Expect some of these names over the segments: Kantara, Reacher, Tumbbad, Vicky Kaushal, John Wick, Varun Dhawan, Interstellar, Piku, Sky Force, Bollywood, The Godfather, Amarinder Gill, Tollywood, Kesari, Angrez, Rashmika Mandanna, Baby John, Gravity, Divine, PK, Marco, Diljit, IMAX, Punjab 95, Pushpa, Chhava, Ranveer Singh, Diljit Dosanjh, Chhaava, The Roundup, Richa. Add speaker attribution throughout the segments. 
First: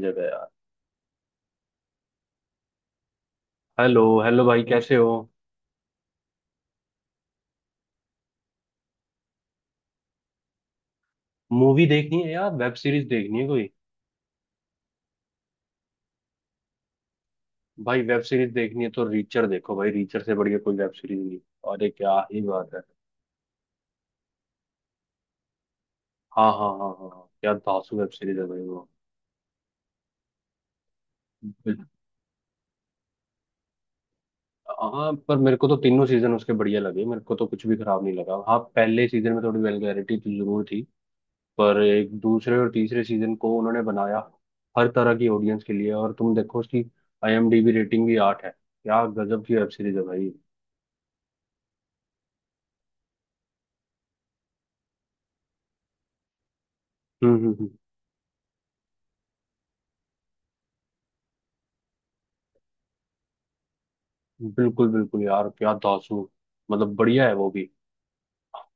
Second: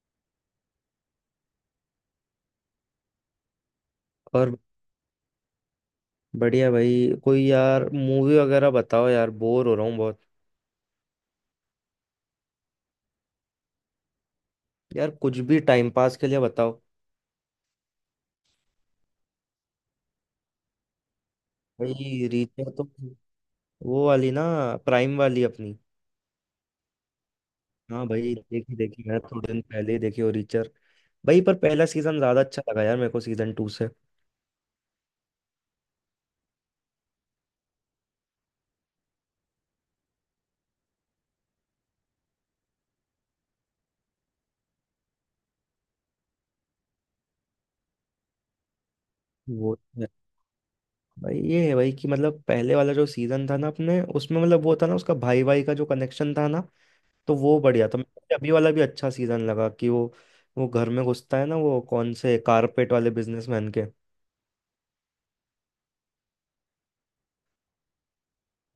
Speaker 1: जगह यार। Hello hello
Speaker 2: और
Speaker 1: भाई, कैसे हो?
Speaker 2: बढ़िया भाई कोई यार मूवी वगैरह बताओ यार, बोर हो रहा हूँ बहुत।
Speaker 1: मूवी देखनी है यार, वेब सीरीज देखनी है कोई?
Speaker 2: यार कुछ भी टाइम पास के लिए बताओ।
Speaker 1: भाई वेब सीरीज देखनी है तो रीचर देखो, भाई रीचर से बढ़िया कोई वेब सीरीज नहीं। अरे क्या
Speaker 2: भाई
Speaker 1: ही
Speaker 2: रीचा
Speaker 1: बात है।
Speaker 2: तो वो वाली ना, प्राइम वाली अपनी।
Speaker 1: हाँ, हाँ, हाँ, हाँ, हाँ, क्या धांसू
Speaker 2: हाँ
Speaker 1: वेब
Speaker 2: भाई
Speaker 1: सीरीज है भाई
Speaker 2: देखी
Speaker 1: वो।
Speaker 2: देखी, मैं थोड़े दिन पहले ही देखी वो रीचर। भाई पर
Speaker 1: बिल-
Speaker 2: पहला सीजन ज्यादा अच्छा लगा यार मेरे को सीजन टू से।
Speaker 1: हाँ, पर मेरे को तो तीनों सीजन उसके बढ़िया लगे, मेरे को तो कुछ भी खराब नहीं लगा। हाँ, पहले सीजन में थोड़ी वेलगैरिटी तो जरूर थी। पर एक दूसरे और तीसरे सीजन को उन्होंने बनाया हर तरह की ऑडियंस के लिए। और तुम देखो उसकी आईएमडीबी रेटिंग भी 8 है, क्या गजब की वेब
Speaker 2: वो
Speaker 1: सीरीज
Speaker 2: तो
Speaker 1: है
Speaker 2: है।
Speaker 1: भाई।
Speaker 2: भाई ये है भाई कि मतलब पहले वाला जो सीजन था ना अपने, उसमें मतलब वो था ना उसका भाई भाई का जो कनेक्शन था ना, तो
Speaker 1: हम्म,
Speaker 2: वो बढ़िया था। मुझे अभी वाला भी अच्छा सीजन लगा कि वो घर में घुसता है ना वो कौन से कारपेट वाले बिजनेसमैन के।
Speaker 1: हम्म। बिल्कुल बिल्कुल यार, क्या दासू। मतलब बढ़िया है वो भी।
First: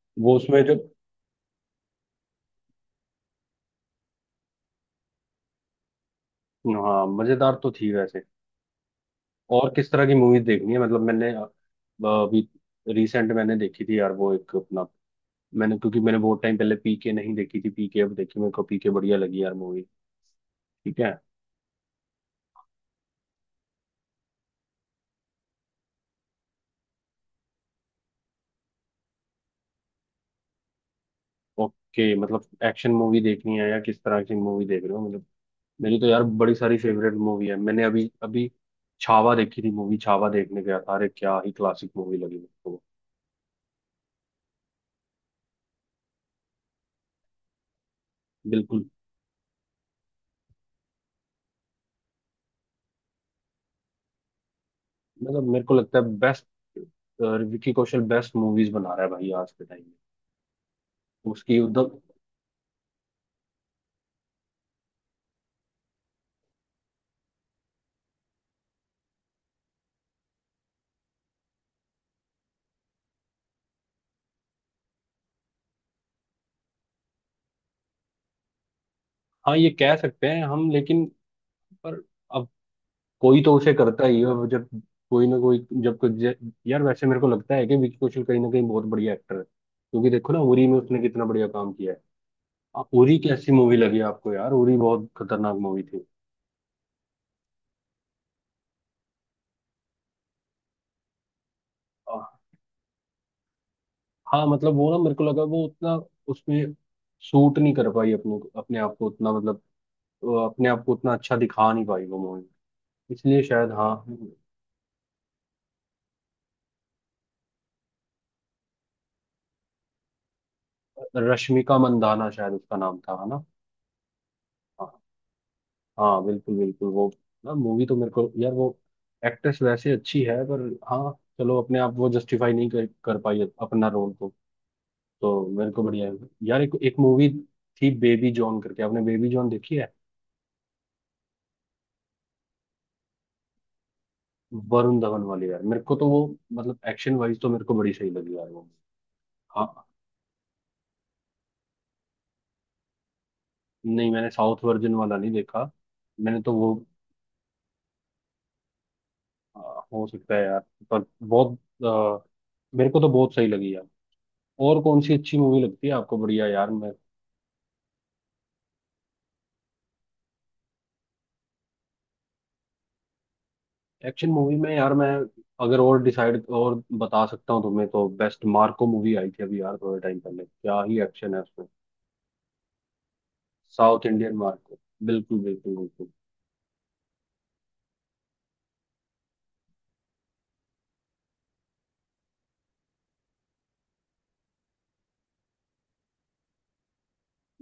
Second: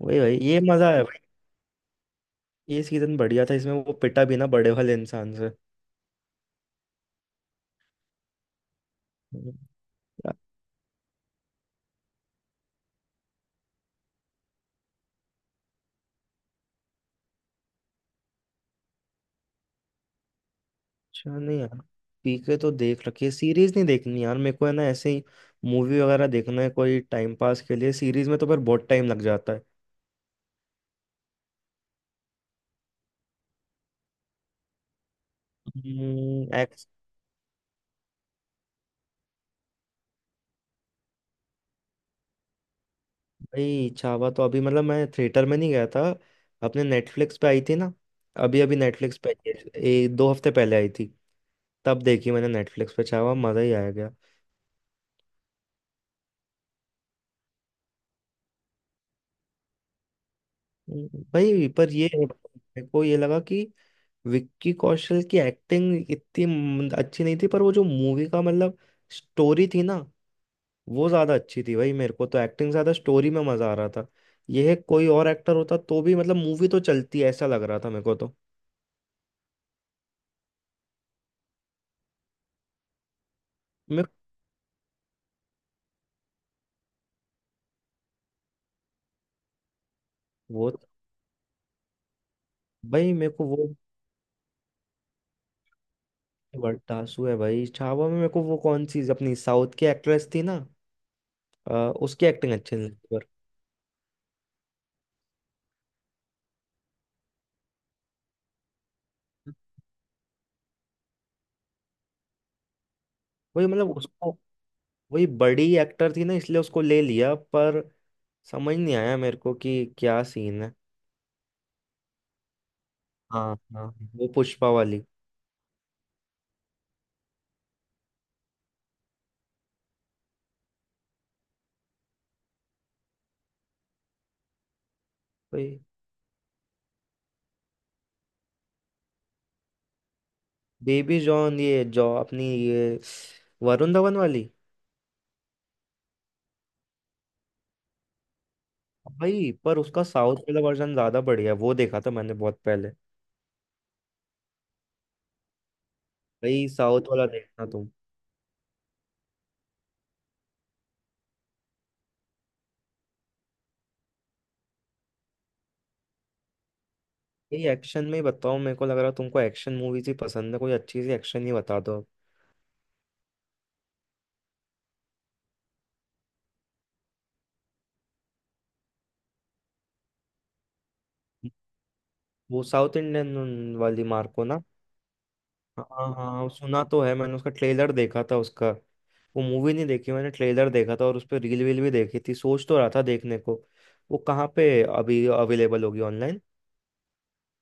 Speaker 2: वही
Speaker 1: वो
Speaker 2: भाई ये
Speaker 1: उसमें जब।
Speaker 2: मजा है भाई। ये सीजन बढ़िया था, इसमें वो पिटा भी ना बड़े वाले इंसान से।
Speaker 1: हाँ, मजेदार तो थी वैसे। और किस तरह की मूवीज देखनी है? मतलब मैंने अभी रिसेंट मैंने देखी थी यार वो एक अपना। मैंने, क्योंकि मैंने बहुत टाइम पहले पीके नहीं देखी थी, पीके अब देखी, मेरे को पीके बढ़िया लगी यार मूवी। ठीक है।
Speaker 2: अच्छा नहीं यार। पीके तो देख रखी है, सीरीज नहीं देखनी यार मेरे को, है ना। ऐसे ही मूवी वगैरह देखना है कोई टाइम पास के लिए, सीरीज में तो फिर बहुत टाइम लग जाता है।
Speaker 1: ओके, मतलब एक्शन मूवी देखनी है या किस तरह की मूवी देख रहे हो मतलब? मेरी तो यार बड़ी सारी
Speaker 2: एक्स।
Speaker 1: फेवरेट मूवी है। मैंने अभी अभी छावा देखी थी, मूवी छावा देखने गया था, अरे क्या ही क्लासिक मूवी लगी मेरे को।
Speaker 2: भाई छावा तो अभी मतलब मैं थिएटर में नहीं गया था, अपने नेटफ्लिक्स पे आई थी ना, अभी अभी
Speaker 1: बिल्कुल।
Speaker 2: नेटफ्लिक्स पे आई है, दो हफ्ते पहले आई थी। तब देखी मैंने नेटफ्लिक्स पे छावा, मजा ही आया गया।
Speaker 1: मतलब मेरे को लगता है best Vicky Kaushal best movies बना रहा है भाई आज के टाइम में, उसकी
Speaker 2: भाई
Speaker 1: उधम।
Speaker 2: पर ये मेरे को ये लगा कि विक्की कौशल की एक्टिंग इतनी अच्छी नहीं थी, पर वो जो मूवी का मतलब स्टोरी थी ना, वो ज्यादा अच्छी थी भाई मेरे को। तो एक्टिंग से ज्यादा स्टोरी में मजा आ रहा था। यह कोई और एक्टर होता तो भी मतलब मूवी तो चलती, ऐसा लग रहा था मेरे को तो।
Speaker 1: हाँ, ये कह सकते हैं हम लेकिन। पर। अब। कोई तो उसे
Speaker 2: मैं
Speaker 1: करता ही है अब जब। कोई ना कोई। जब कोई यार, वैसे मेरे को लगता है कि विकी कौशल कहीं ना कहीं बहुत बढ़िया एक्टर है, क्योंकि देखो ना उरी
Speaker 2: वो
Speaker 1: में
Speaker 2: तो,
Speaker 1: उसने कितना बढ़िया काम किया है।
Speaker 2: भाई
Speaker 1: उरी
Speaker 2: मेरे को
Speaker 1: कैसी
Speaker 2: वो
Speaker 1: मूवी लगी आपको यार? उरी बहुत खतरनाक मूवी थी।
Speaker 2: बड़ा आंसू है भाई, छावा में मेरे को वो कौन सी अपनी साउथ की एक्ट्रेस थी ना, अ,
Speaker 1: आ,
Speaker 2: उसकी एक्टिंग अच्छी नहीं लगी, पर
Speaker 1: हाँ, मतलब वो ना मेरे को लगा वो उतना उसमें सूट नहीं कर पाई अपने अपने आप को उतना मतलब। वो अपने आप को उतना अच्छा दिखा नहीं पाई वो मूवी। इसलिए
Speaker 2: वही
Speaker 1: शायद,
Speaker 2: मतलब
Speaker 1: हाँ।
Speaker 2: उसको, वही बड़ी एक्टर थी ना इसलिए उसको ले लिया। पर समझ नहीं आया मेरे को कि क्या सीन है।
Speaker 1: रश्मिका मंदाना शायद उसका नाम था, है ना?
Speaker 2: हाँ हाँ, वो पुष्पा
Speaker 1: हाँ,
Speaker 2: वाली।
Speaker 1: हाँ, बिल्कुल बिल्कुल वो। ना मूवी तो मेरे को यार वो। एक्ट्रेस वैसे अच्छी है पर हाँ। चलो अपने आप वो जस्टिफाई नहीं कर पाई अपना रोल को। तो मेरे
Speaker 2: भाई
Speaker 1: को बढ़िया है। यार एक एक मूवी थी बेबी जॉन करके, आपने बेबी जॉन देखी है?
Speaker 2: बेबी जॉन, ये जॉ अपनी ये वरुण धवन वाली।
Speaker 1: वरुण धवन वाली यार मेरे को तो वो, मतलब एक्शन वाइज तो मेरे को बड़ी सही लगी यार वो।
Speaker 2: भाई पर
Speaker 1: हाँ,
Speaker 2: उसका साउथ वाला वर्जन ज्यादा बढ़िया है, वो देखा था मैंने बहुत पहले।
Speaker 1: नहीं, मैंने साउथ वर्जन वाला नहीं देखा। मैंने तो
Speaker 2: भाई
Speaker 1: वो।
Speaker 2: साउथ वाला देखना तुम।
Speaker 1: हाँ, हो सकता है यार। पर बहुत अ, मेरे को तो बहुत सही लगी यार। और कौन सी अच्छी मूवी लगती है आपको? बढ़िया यार मैं।
Speaker 2: भाई एक्शन में ही बताओ, मेरे को लग रहा है तुमको एक्शन मूवीज ही पसंद है, कोई अच्छी सी एक्शन ही बता दो।
Speaker 1: एक्शन मूवी में यार मैं, अगर और डिसाइड और बता सकता हूँ तुम्हें, तो बेस्ट मार्को मूवी आई थी अभी यार थोड़े टाइम पहले, क्या ही एक्शन है उसमें।
Speaker 2: वो साउथ इंडियन वाली
Speaker 1: साउथ इंडियन
Speaker 2: मार्को ना।
Speaker 1: मार्को, बिल्कुल बिल्कुल
Speaker 2: हाँ
Speaker 1: बिल्कुल।
Speaker 2: हाँ हाँ, सुना तो है मैंने, उसका ट्रेलर देखा था उसका। वो मूवी नहीं देखी मैंने, ट्रेलर देखा था और उस पर रील वील भी देखी थी, सोच तो रहा था देखने को। वो कहाँ पे अभी अवेलेबल होगी ऑनलाइन।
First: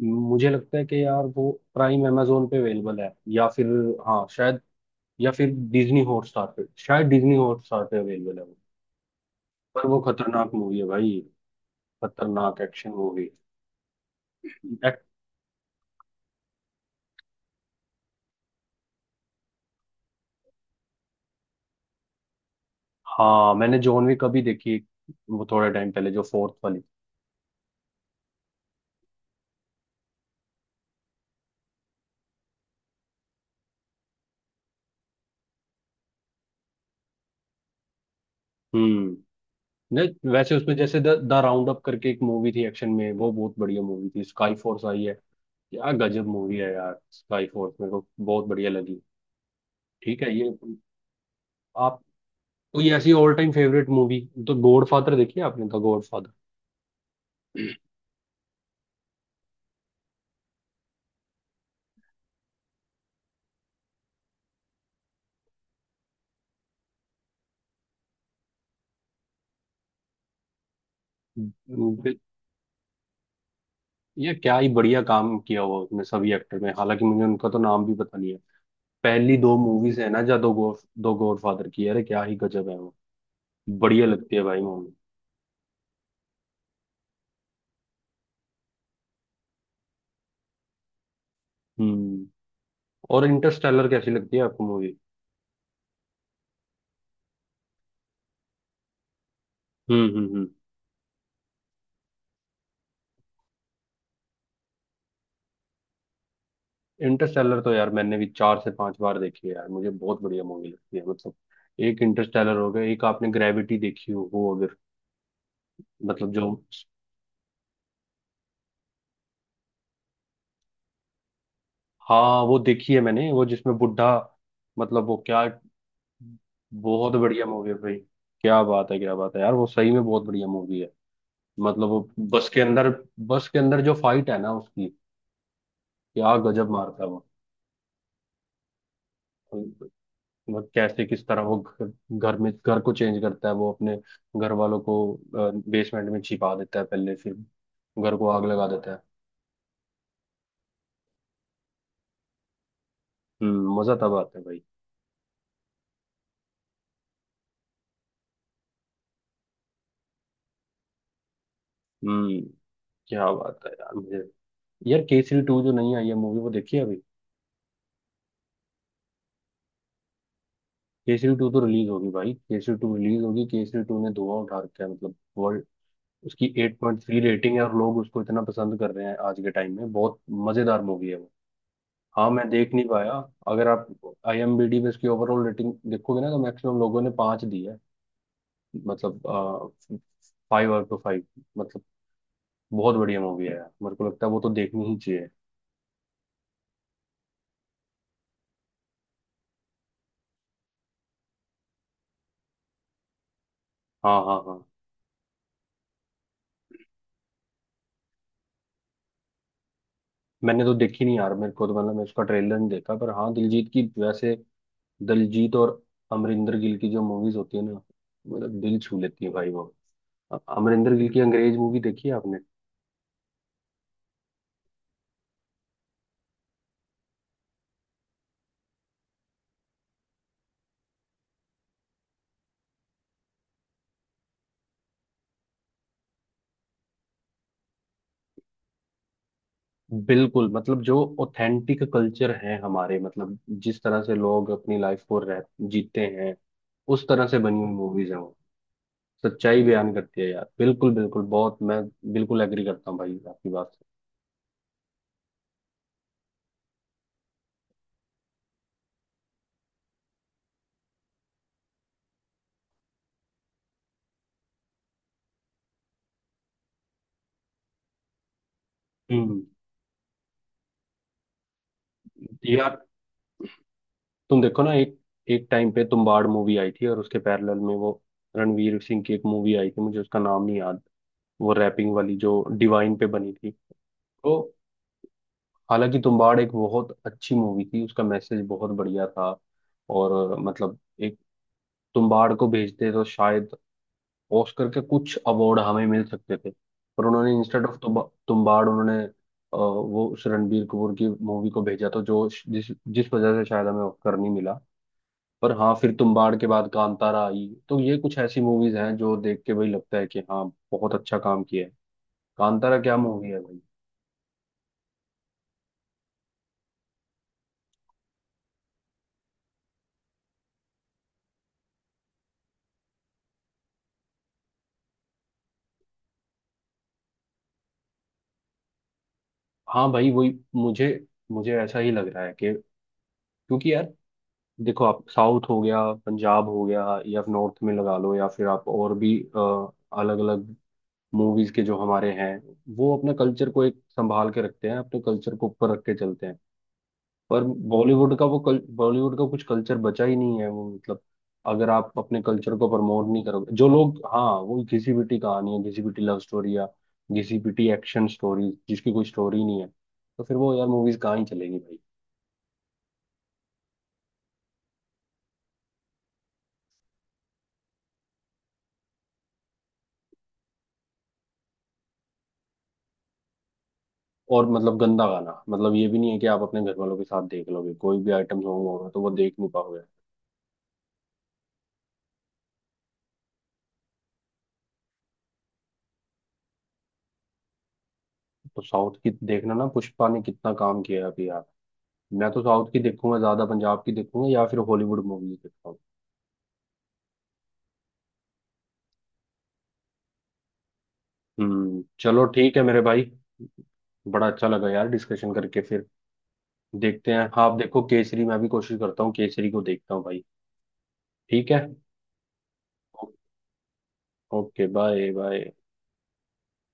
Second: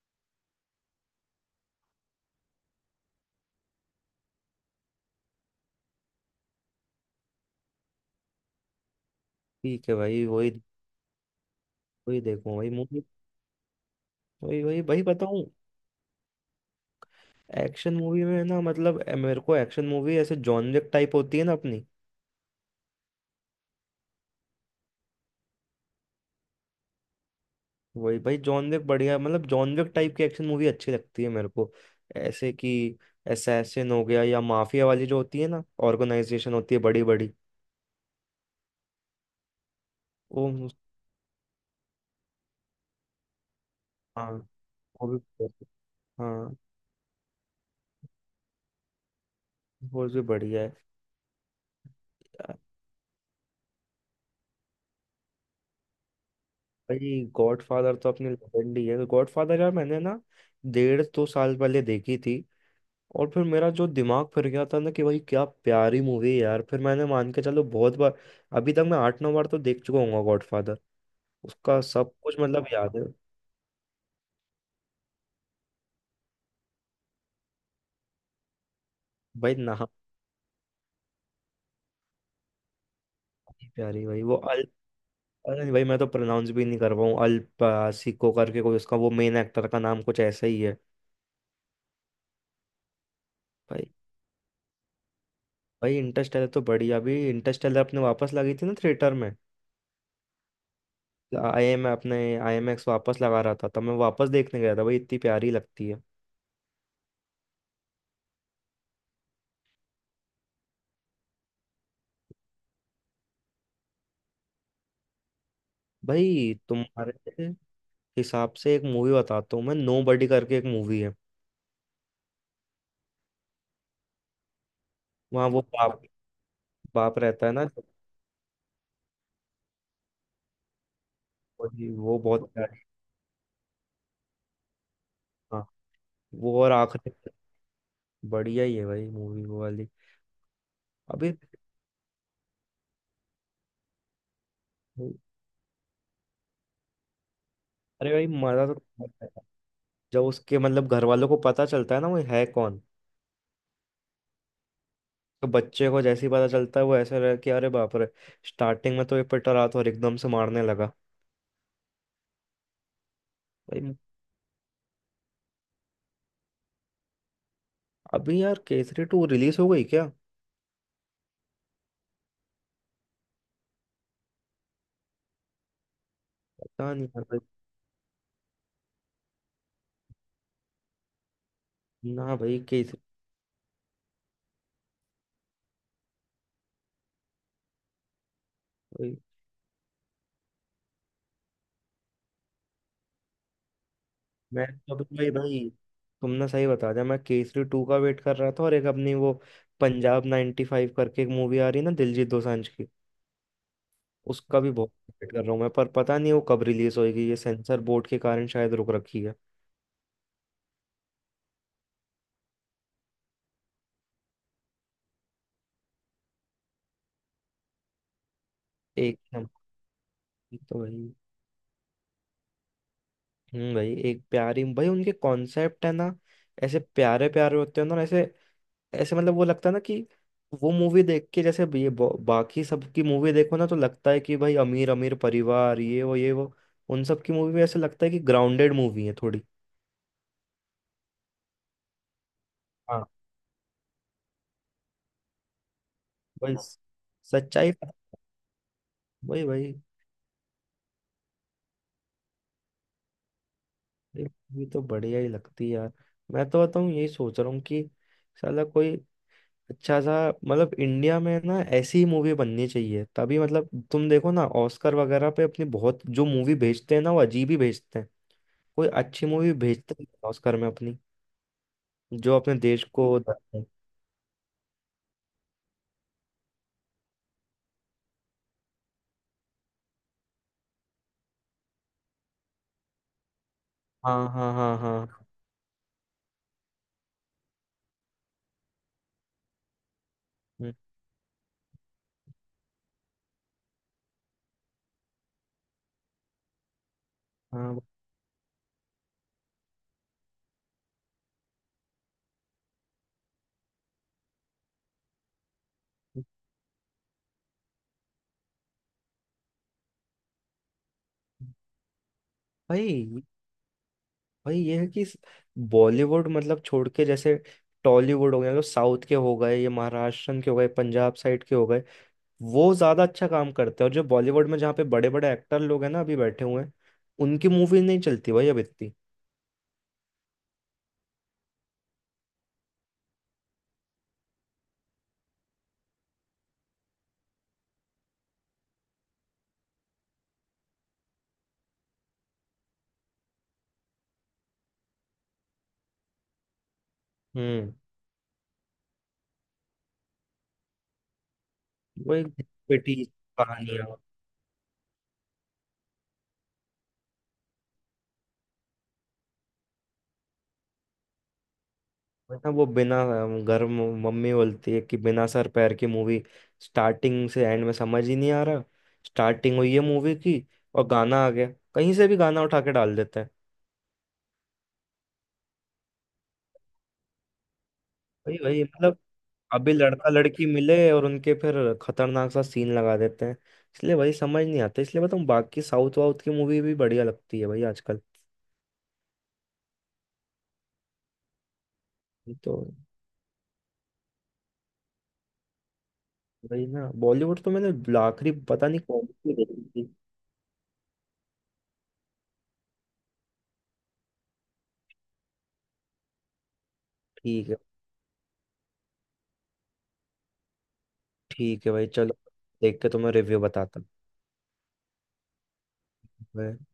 Speaker 1: मुझे लगता है कि यार वो प्राइम अमेजोन पे अवेलेबल है या फिर। हाँ, शायद। या फिर डिज्नी हॉटस्टार पे शायद, डिज्नी हॉटस्टार पे अवेलेबल है वो। पर
Speaker 2: ठीक है
Speaker 1: वो
Speaker 2: भाई, वही
Speaker 1: खतरनाक मूवी है भाई।
Speaker 2: वही देखूँ
Speaker 1: खतरनाक
Speaker 2: वही
Speaker 1: एक्शन
Speaker 2: मूवी,
Speaker 1: मूवी।
Speaker 2: वही वही वही
Speaker 1: Act-
Speaker 2: बताऊँ। एक्शन मूवी में ना, मतलब मेरे को एक्शन मूवी ऐसे जॉन विक टाइप होती है ना अपनी।
Speaker 1: हाँ, मैंने जॉन विक अभी देखी एक, वो थोड़े टाइम पहले जो फोर्थ वाली।
Speaker 2: वही भाई, जॉन विक बढ़िया, मतलब जॉन विक टाइप की एक्शन मूवी अच्छी लगती है मेरे को। ऐसे कि असैसिन हो गया या माफिया वाली जो होती है ना, ऑर्गेनाइजेशन होती है बड़ी बड़ी।
Speaker 1: हम्म। नहीं,
Speaker 2: वो
Speaker 1: वैसे उसमें जैसे द राउंड अप करके एक मूवी थी एक्शन में, वो बहुत बढ़िया मूवी थी।
Speaker 2: हाँ,
Speaker 1: स्काई फोर्स आई
Speaker 2: वो
Speaker 1: है।
Speaker 2: भी।
Speaker 1: क्या गजब
Speaker 2: हाँ,
Speaker 1: मूवी है यार, स्काई फोर्स मेरे को बहुत बढ़िया लगी।
Speaker 2: वो भी
Speaker 1: ठीक है, ये
Speaker 2: बढ़िया है।
Speaker 1: आप कोई ऐसी ऑल टाइम फेवरेट मूवी, तो गॉड फादर देखी है आपने, द गॉड फादर?
Speaker 2: भाई गॉडफादर तो अपनी लेजेंड ही है, तो गॉडफादर यार मैंने ना 1.5-2 साल पहले देखी थी। और फिर मेरा जो दिमाग फिर गया था ना कि भाई क्या प्यारी मूवी है यार, फिर मैंने मान के चलो बहुत बार, अभी तक मैं 8-9 बार तो देख चुका हूँ गॉडफादर, उसका सब कुछ मतलब याद है।
Speaker 1: ये क्या ही बढ़िया काम किया हुआ उसने सभी एक्टर में, हालांकि मुझे उनका तो नाम भी पता नहीं है। पहली
Speaker 2: भाई
Speaker 1: दो
Speaker 2: नहा,
Speaker 1: मूवीज है ना, जो दो गॉड फादर की, अरे क्या ही गजब है।
Speaker 2: प्यारी
Speaker 1: बढ़िया
Speaker 2: भाई वो
Speaker 1: लगती है
Speaker 2: अल,
Speaker 1: भाई मूवी।
Speaker 2: अरे भाई मैं तो प्रोनाउंस भी नहीं कर पाऊँ, अल सिको करके कोई उसका वो मेन एक्टर का नाम कुछ ऐसा ही है।
Speaker 1: हम्म और
Speaker 2: भाई,
Speaker 1: इंटरस्टेलर कैसी लगती है आपको मूवी?
Speaker 2: भाई इंटरस्टेलर तो बढ़िया, अभी इंटरस्टेलर अपने वापस लगी थी ना थिएटर में।
Speaker 1: हम्म, हम्म, हम्म।
Speaker 2: आई एम अपने IMAX वापस लगा रहा था, तब मैं वापस देखने गया था भाई, इतनी प्यारी लगती है।
Speaker 1: इंटरस्टेलर तो यार मैंने भी 4 से 5 बार देखी है यार, मुझे बहुत बढ़िया मूवी लगती है मतलब। एक इंटरस्टेलर हो गया, एक आपने ग्रेविटी देखी हो वो अगर, मतलब
Speaker 2: भाई
Speaker 1: जो।
Speaker 2: तुम्हारे हिसाब से एक मूवी बताता हूँ मैं, नो बडी करके एक मूवी है।
Speaker 1: हाँ, वो देखी है मैंने, वो जिसमें बुढ़ा, मतलब वो क्या,
Speaker 2: वहाँ वो बाप
Speaker 1: बहुत
Speaker 2: बाप
Speaker 1: बढ़िया
Speaker 2: रहता है ना।
Speaker 1: मूवी है भाई। क्या बात है, क्या बात है यार, वो सही में बहुत बढ़िया मूवी है।
Speaker 2: वो
Speaker 1: मतलब
Speaker 2: जी,
Speaker 1: वो
Speaker 2: वो
Speaker 1: बस
Speaker 2: बहुत
Speaker 1: के
Speaker 2: प्यारी।
Speaker 1: अंदर, बस के अंदर जो फाइट है ना उसकी,
Speaker 2: हाँ,
Speaker 1: क्या
Speaker 2: वो
Speaker 1: गजब
Speaker 2: और
Speaker 1: मारता है।
Speaker 2: आखिरी बढ़िया ही है भाई मूवी
Speaker 1: वो
Speaker 2: वो वाली।
Speaker 1: वो कैसे किस
Speaker 2: अभी
Speaker 1: तरह वो घर में घर को चेंज करता है, वो अपने घर वालों को बेसमेंट में छिपा देता है पहले, फिर
Speaker 2: अरे
Speaker 1: घर
Speaker 2: भाई
Speaker 1: को आग लगा
Speaker 2: मजा तो
Speaker 1: देता है।
Speaker 2: बहुत आया। जब उसके मतलब घर वालों को पता चलता है ना वो है कौन,
Speaker 1: मजा तब आता है भाई।
Speaker 2: तो बच्चे को जैसे ही पता चलता है वो ऐसे रह कि अरे बाप रे, स्टार्टिंग में तो ये पिट रहा था और एकदम से मारने लगा।
Speaker 1: हम्म क्या बात है यार
Speaker 2: भाई,
Speaker 1: मुझे। यार केसरी टू जो नहीं आई है मूवी, वो देखी है अभी?
Speaker 2: अभी यार केसरी टू रिलीज हो गई क्या?
Speaker 1: केसरी टू तो रिलीज होगी भाई, केसरी टू रिलीज होगी, केसरी टू ने धुआं उठा रखा है मतलब वर्ल्ड। उसकी एट
Speaker 2: पता
Speaker 1: पॉइंट
Speaker 2: नहीं
Speaker 1: थ्री
Speaker 2: यार भाई।
Speaker 1: रेटिंग है और लोग उसको इतना पसंद कर रहे हैं, आज के टाइम में बहुत मजेदार मूवी है। हाँ,
Speaker 2: ना
Speaker 1: मैं
Speaker 2: भाई
Speaker 1: देख नहीं
Speaker 2: केसरी।
Speaker 1: पाया। अगर आप आईएमबीडी में इसकी ओवरऑल रेटिंग देखोगे ना, तो मैक्सिमम लोगों ने 5 दी है।
Speaker 2: भाई
Speaker 1: मतलब 5/5, मतलब बहुत बढ़िया मूवी है यार, मेरे को लगता है वो तो
Speaker 2: मैं
Speaker 1: देखनी
Speaker 2: तो
Speaker 1: ही
Speaker 2: अभी,
Speaker 1: चाहिए।
Speaker 2: भाई भाई तुमने सही बता दिया, मैं केसरी टू का वेट कर रहा था, और एक अपनी वो पंजाब 95 फाइव करके एक मूवी आ रही है ना दिलजीत दोसांझ की।
Speaker 1: हाँ, हाँ, हाँ।
Speaker 2: उसका भी बहुत वेट कर रहा हूँ मैं, पर पता नहीं वो कब रिलीज होएगी, ये सेंसर बोर्ड के कारण शायद रुक रखी है।
Speaker 1: मैंने तो देखी नहीं यार, मेरे को तो मतलब मैं उसका ट्रेलर नहीं देखा, पर हाँ दिलजीत की वैसे, दिलजीत और अमरिंदर गिल की जो मूवीज होती है ना, मतलब दिल छू
Speaker 2: एक
Speaker 1: लेती है भाई
Speaker 2: नंबर
Speaker 1: वो।
Speaker 2: की तो
Speaker 1: अमरिंदर
Speaker 2: भाई,
Speaker 1: गिल की अंग्रेज मूवी देखी है आपने?
Speaker 2: भाई एक प्यारी भाई उनके कॉन्सेप्ट है ना, ऐसे प्यारे प्यारे होते हैं ना ऐसे। ऐसे मतलब वो लगता है ना कि वो मूवी देख के जैसे ये बाकी सबकी मूवी देखो ना तो लगता है कि भाई अमीर अमीर परिवार ये वो ये वो। उन सब की मूवी में ऐसे लगता है कि ग्राउंडेड मूवी है थोड़ी।
Speaker 1: बिल्कुल, मतलब जो ऑथेंटिक कल्चर है हमारे
Speaker 2: हाँ
Speaker 1: मतलब, जिस तरह से लोग अपनी लाइफ को रह, जीते हैं,
Speaker 2: भाई
Speaker 1: उस तरह से बनी हुई
Speaker 2: सच्चाई,
Speaker 1: मूवीज हैं वो।
Speaker 2: वही
Speaker 1: सच्चाई
Speaker 2: भाई।
Speaker 1: बयान करती है यार, बिल्कुल बिल्कुल, बहुत मैं बिल्कुल एग्री करता हूँ भाई आपकी बात से।
Speaker 2: ये मूवी तो बढ़िया ही लगती है यार। मैं तो बताऊँ यही सोच रहा हूँ कि साला कोई अच्छा सा, मतलब इंडिया में ना ऐसी ही मूवी बननी चाहिए तभी। मतलब तुम देखो ना, ऑस्कर वगैरह पे अपनी बहुत जो मूवी भेजते हैं ना वो अजीब ही भेजते हैं। कोई अच्छी
Speaker 1: हम्म
Speaker 2: मूवी भेजते हैं ऑस्कर में अपनी, जो अपने
Speaker 1: यार
Speaker 2: देश को।
Speaker 1: तुम देखो ना एक, एक टाइम पे तुम्बाड़ मूवी आई थी और उसके पैरेलल में वो रणवीर सिंह की एक मूवी आई थी, मुझे उसका नाम नहीं याद, वो रैपिंग वाली जो डिवाइन पे बनी थी।
Speaker 2: हाँ
Speaker 1: तो
Speaker 2: हाँ हाँ हाँ।
Speaker 1: हालांकि तुम्बाड़ एक बहुत अच्छी मूवी थी, उसका मैसेज बहुत बढ़िया था। और
Speaker 2: हम्म,
Speaker 1: मतलब एक, तुम्बाड़ को भेजते तो शायद ऑस्कर के कुछ अवार्ड हमें मिल सकते थे। पर उन्होंने इंस्टेड ऑफ
Speaker 2: हाँ
Speaker 1: तुम्बाड़ उन्होंने वो उस रणबीर कपूर की मूवी को भेजा, तो जो जिस जिस वजह से शायद हमें ऑस्कर नहीं मिला। पर हाँ, फिर तुम्बाड़ के बाद कांतारा आई, तो ये कुछ ऐसी मूवीज हैं जो देख के भाई लगता है कि हाँ, बहुत अच्छा काम किया है। कांतारा क्या
Speaker 2: भाई।
Speaker 1: मूवी है भाई।
Speaker 2: भाई ये है कि बॉलीवुड मतलब छोड़ के जैसे टॉलीवुड हो गया, जो साउथ के हो गए, ये महाराष्ट्रन के हो गए, पंजाब साइड के हो गए, वो ज़्यादा अच्छा काम करते हैं। और जो बॉलीवुड में जहाँ पे बड़े बड़े एक्टर लोग हैं ना अभी बैठे हुए हैं, उनकी मूवी नहीं चलती भाई अब इतनी।
Speaker 1: हाँ भाई, वही मुझे मुझे ऐसा ही लग रहा है कि क्योंकि यार, देखो आप, साउथ हो गया, पंजाब हो गया, या फिर नॉर्थ में लगा लो, या फिर आप और भी अलग अलग मूवीज के जो हमारे हैं, वो अपने कल्चर को एक संभाल के रखते हैं, अपने कल्चर को ऊपर रख के चलते हैं। पर
Speaker 2: हम्म
Speaker 1: बॉलीवुड का कुछ कल्चर बचा ही नहीं है वो मतलब, अगर आप अपने
Speaker 2: वही
Speaker 1: कल्चर को
Speaker 2: बेटी
Speaker 1: प्रमोट नहीं करोगे, जो
Speaker 2: कहानियाँ।
Speaker 1: लोग, हाँ, वो घिसी पिटी कहानी है, घिसी पिटी लव स्टोरी या घिसी पिटी एक्शन स्टोरी, जिसकी कोई स्टोरी नहीं है, तो फिर वो यार मूवीज कहाँ ही चलेगी।
Speaker 2: वरना वो बिना घर मम्मी बोलती है कि बिना सर पैर की मूवी, स्टार्टिंग से एंड में समझ ही नहीं आ रहा। स्टार्टिंग हुई है मूवी की और गाना आ गया, कहीं से भी गाना उठा के डाल देते हैं।
Speaker 1: और मतलब गंदा गाना, मतलब ये भी नहीं है कि आप अपने घर वालों के साथ देख लोगे, कोई भी
Speaker 2: वही
Speaker 1: आइटम
Speaker 2: वही
Speaker 1: सॉन्ग होगा
Speaker 2: मतलब
Speaker 1: तो वो देख नहीं
Speaker 2: अभी
Speaker 1: पाओगे।
Speaker 2: लड़का लड़की मिले और उनके फिर खतरनाक सा सीन लगा देते हैं। इसलिए वही समझ नहीं आता, इसलिए बताऊँ, बाकी साउथ वाउथ की मूवी भी बढ़िया लगती है भाई आजकल।
Speaker 1: तो साउथ की देखना ना, पुष्पा ने कितना काम किया है अभी यार। मैं
Speaker 2: ये
Speaker 1: तो
Speaker 2: तो
Speaker 1: साउथ की देखूंगा ज्यादा, पंजाब की देखूंगा या फिर हॉलीवुड मूवीज देखता हूँ।
Speaker 2: वही ना, बॉलीवुड तो मैंने आखिरी पता नहीं कौन सी देखी थी।
Speaker 1: चलो ठीक है मेरे भाई, बड़ा अच्छा लगा यार डिस्कशन करके। फिर देखते हैं, हाँ
Speaker 2: ठीक है।
Speaker 1: आप देखो केसरी, मैं भी कोशिश करता हूँ, केसरी को देखता हूँ भाई। ठीक है।
Speaker 2: ठीक है भाई चलो, देख के तुम्हें रिव्यू बताता हूँ
Speaker 1: ओके, बाय बाय।
Speaker 2: मैं।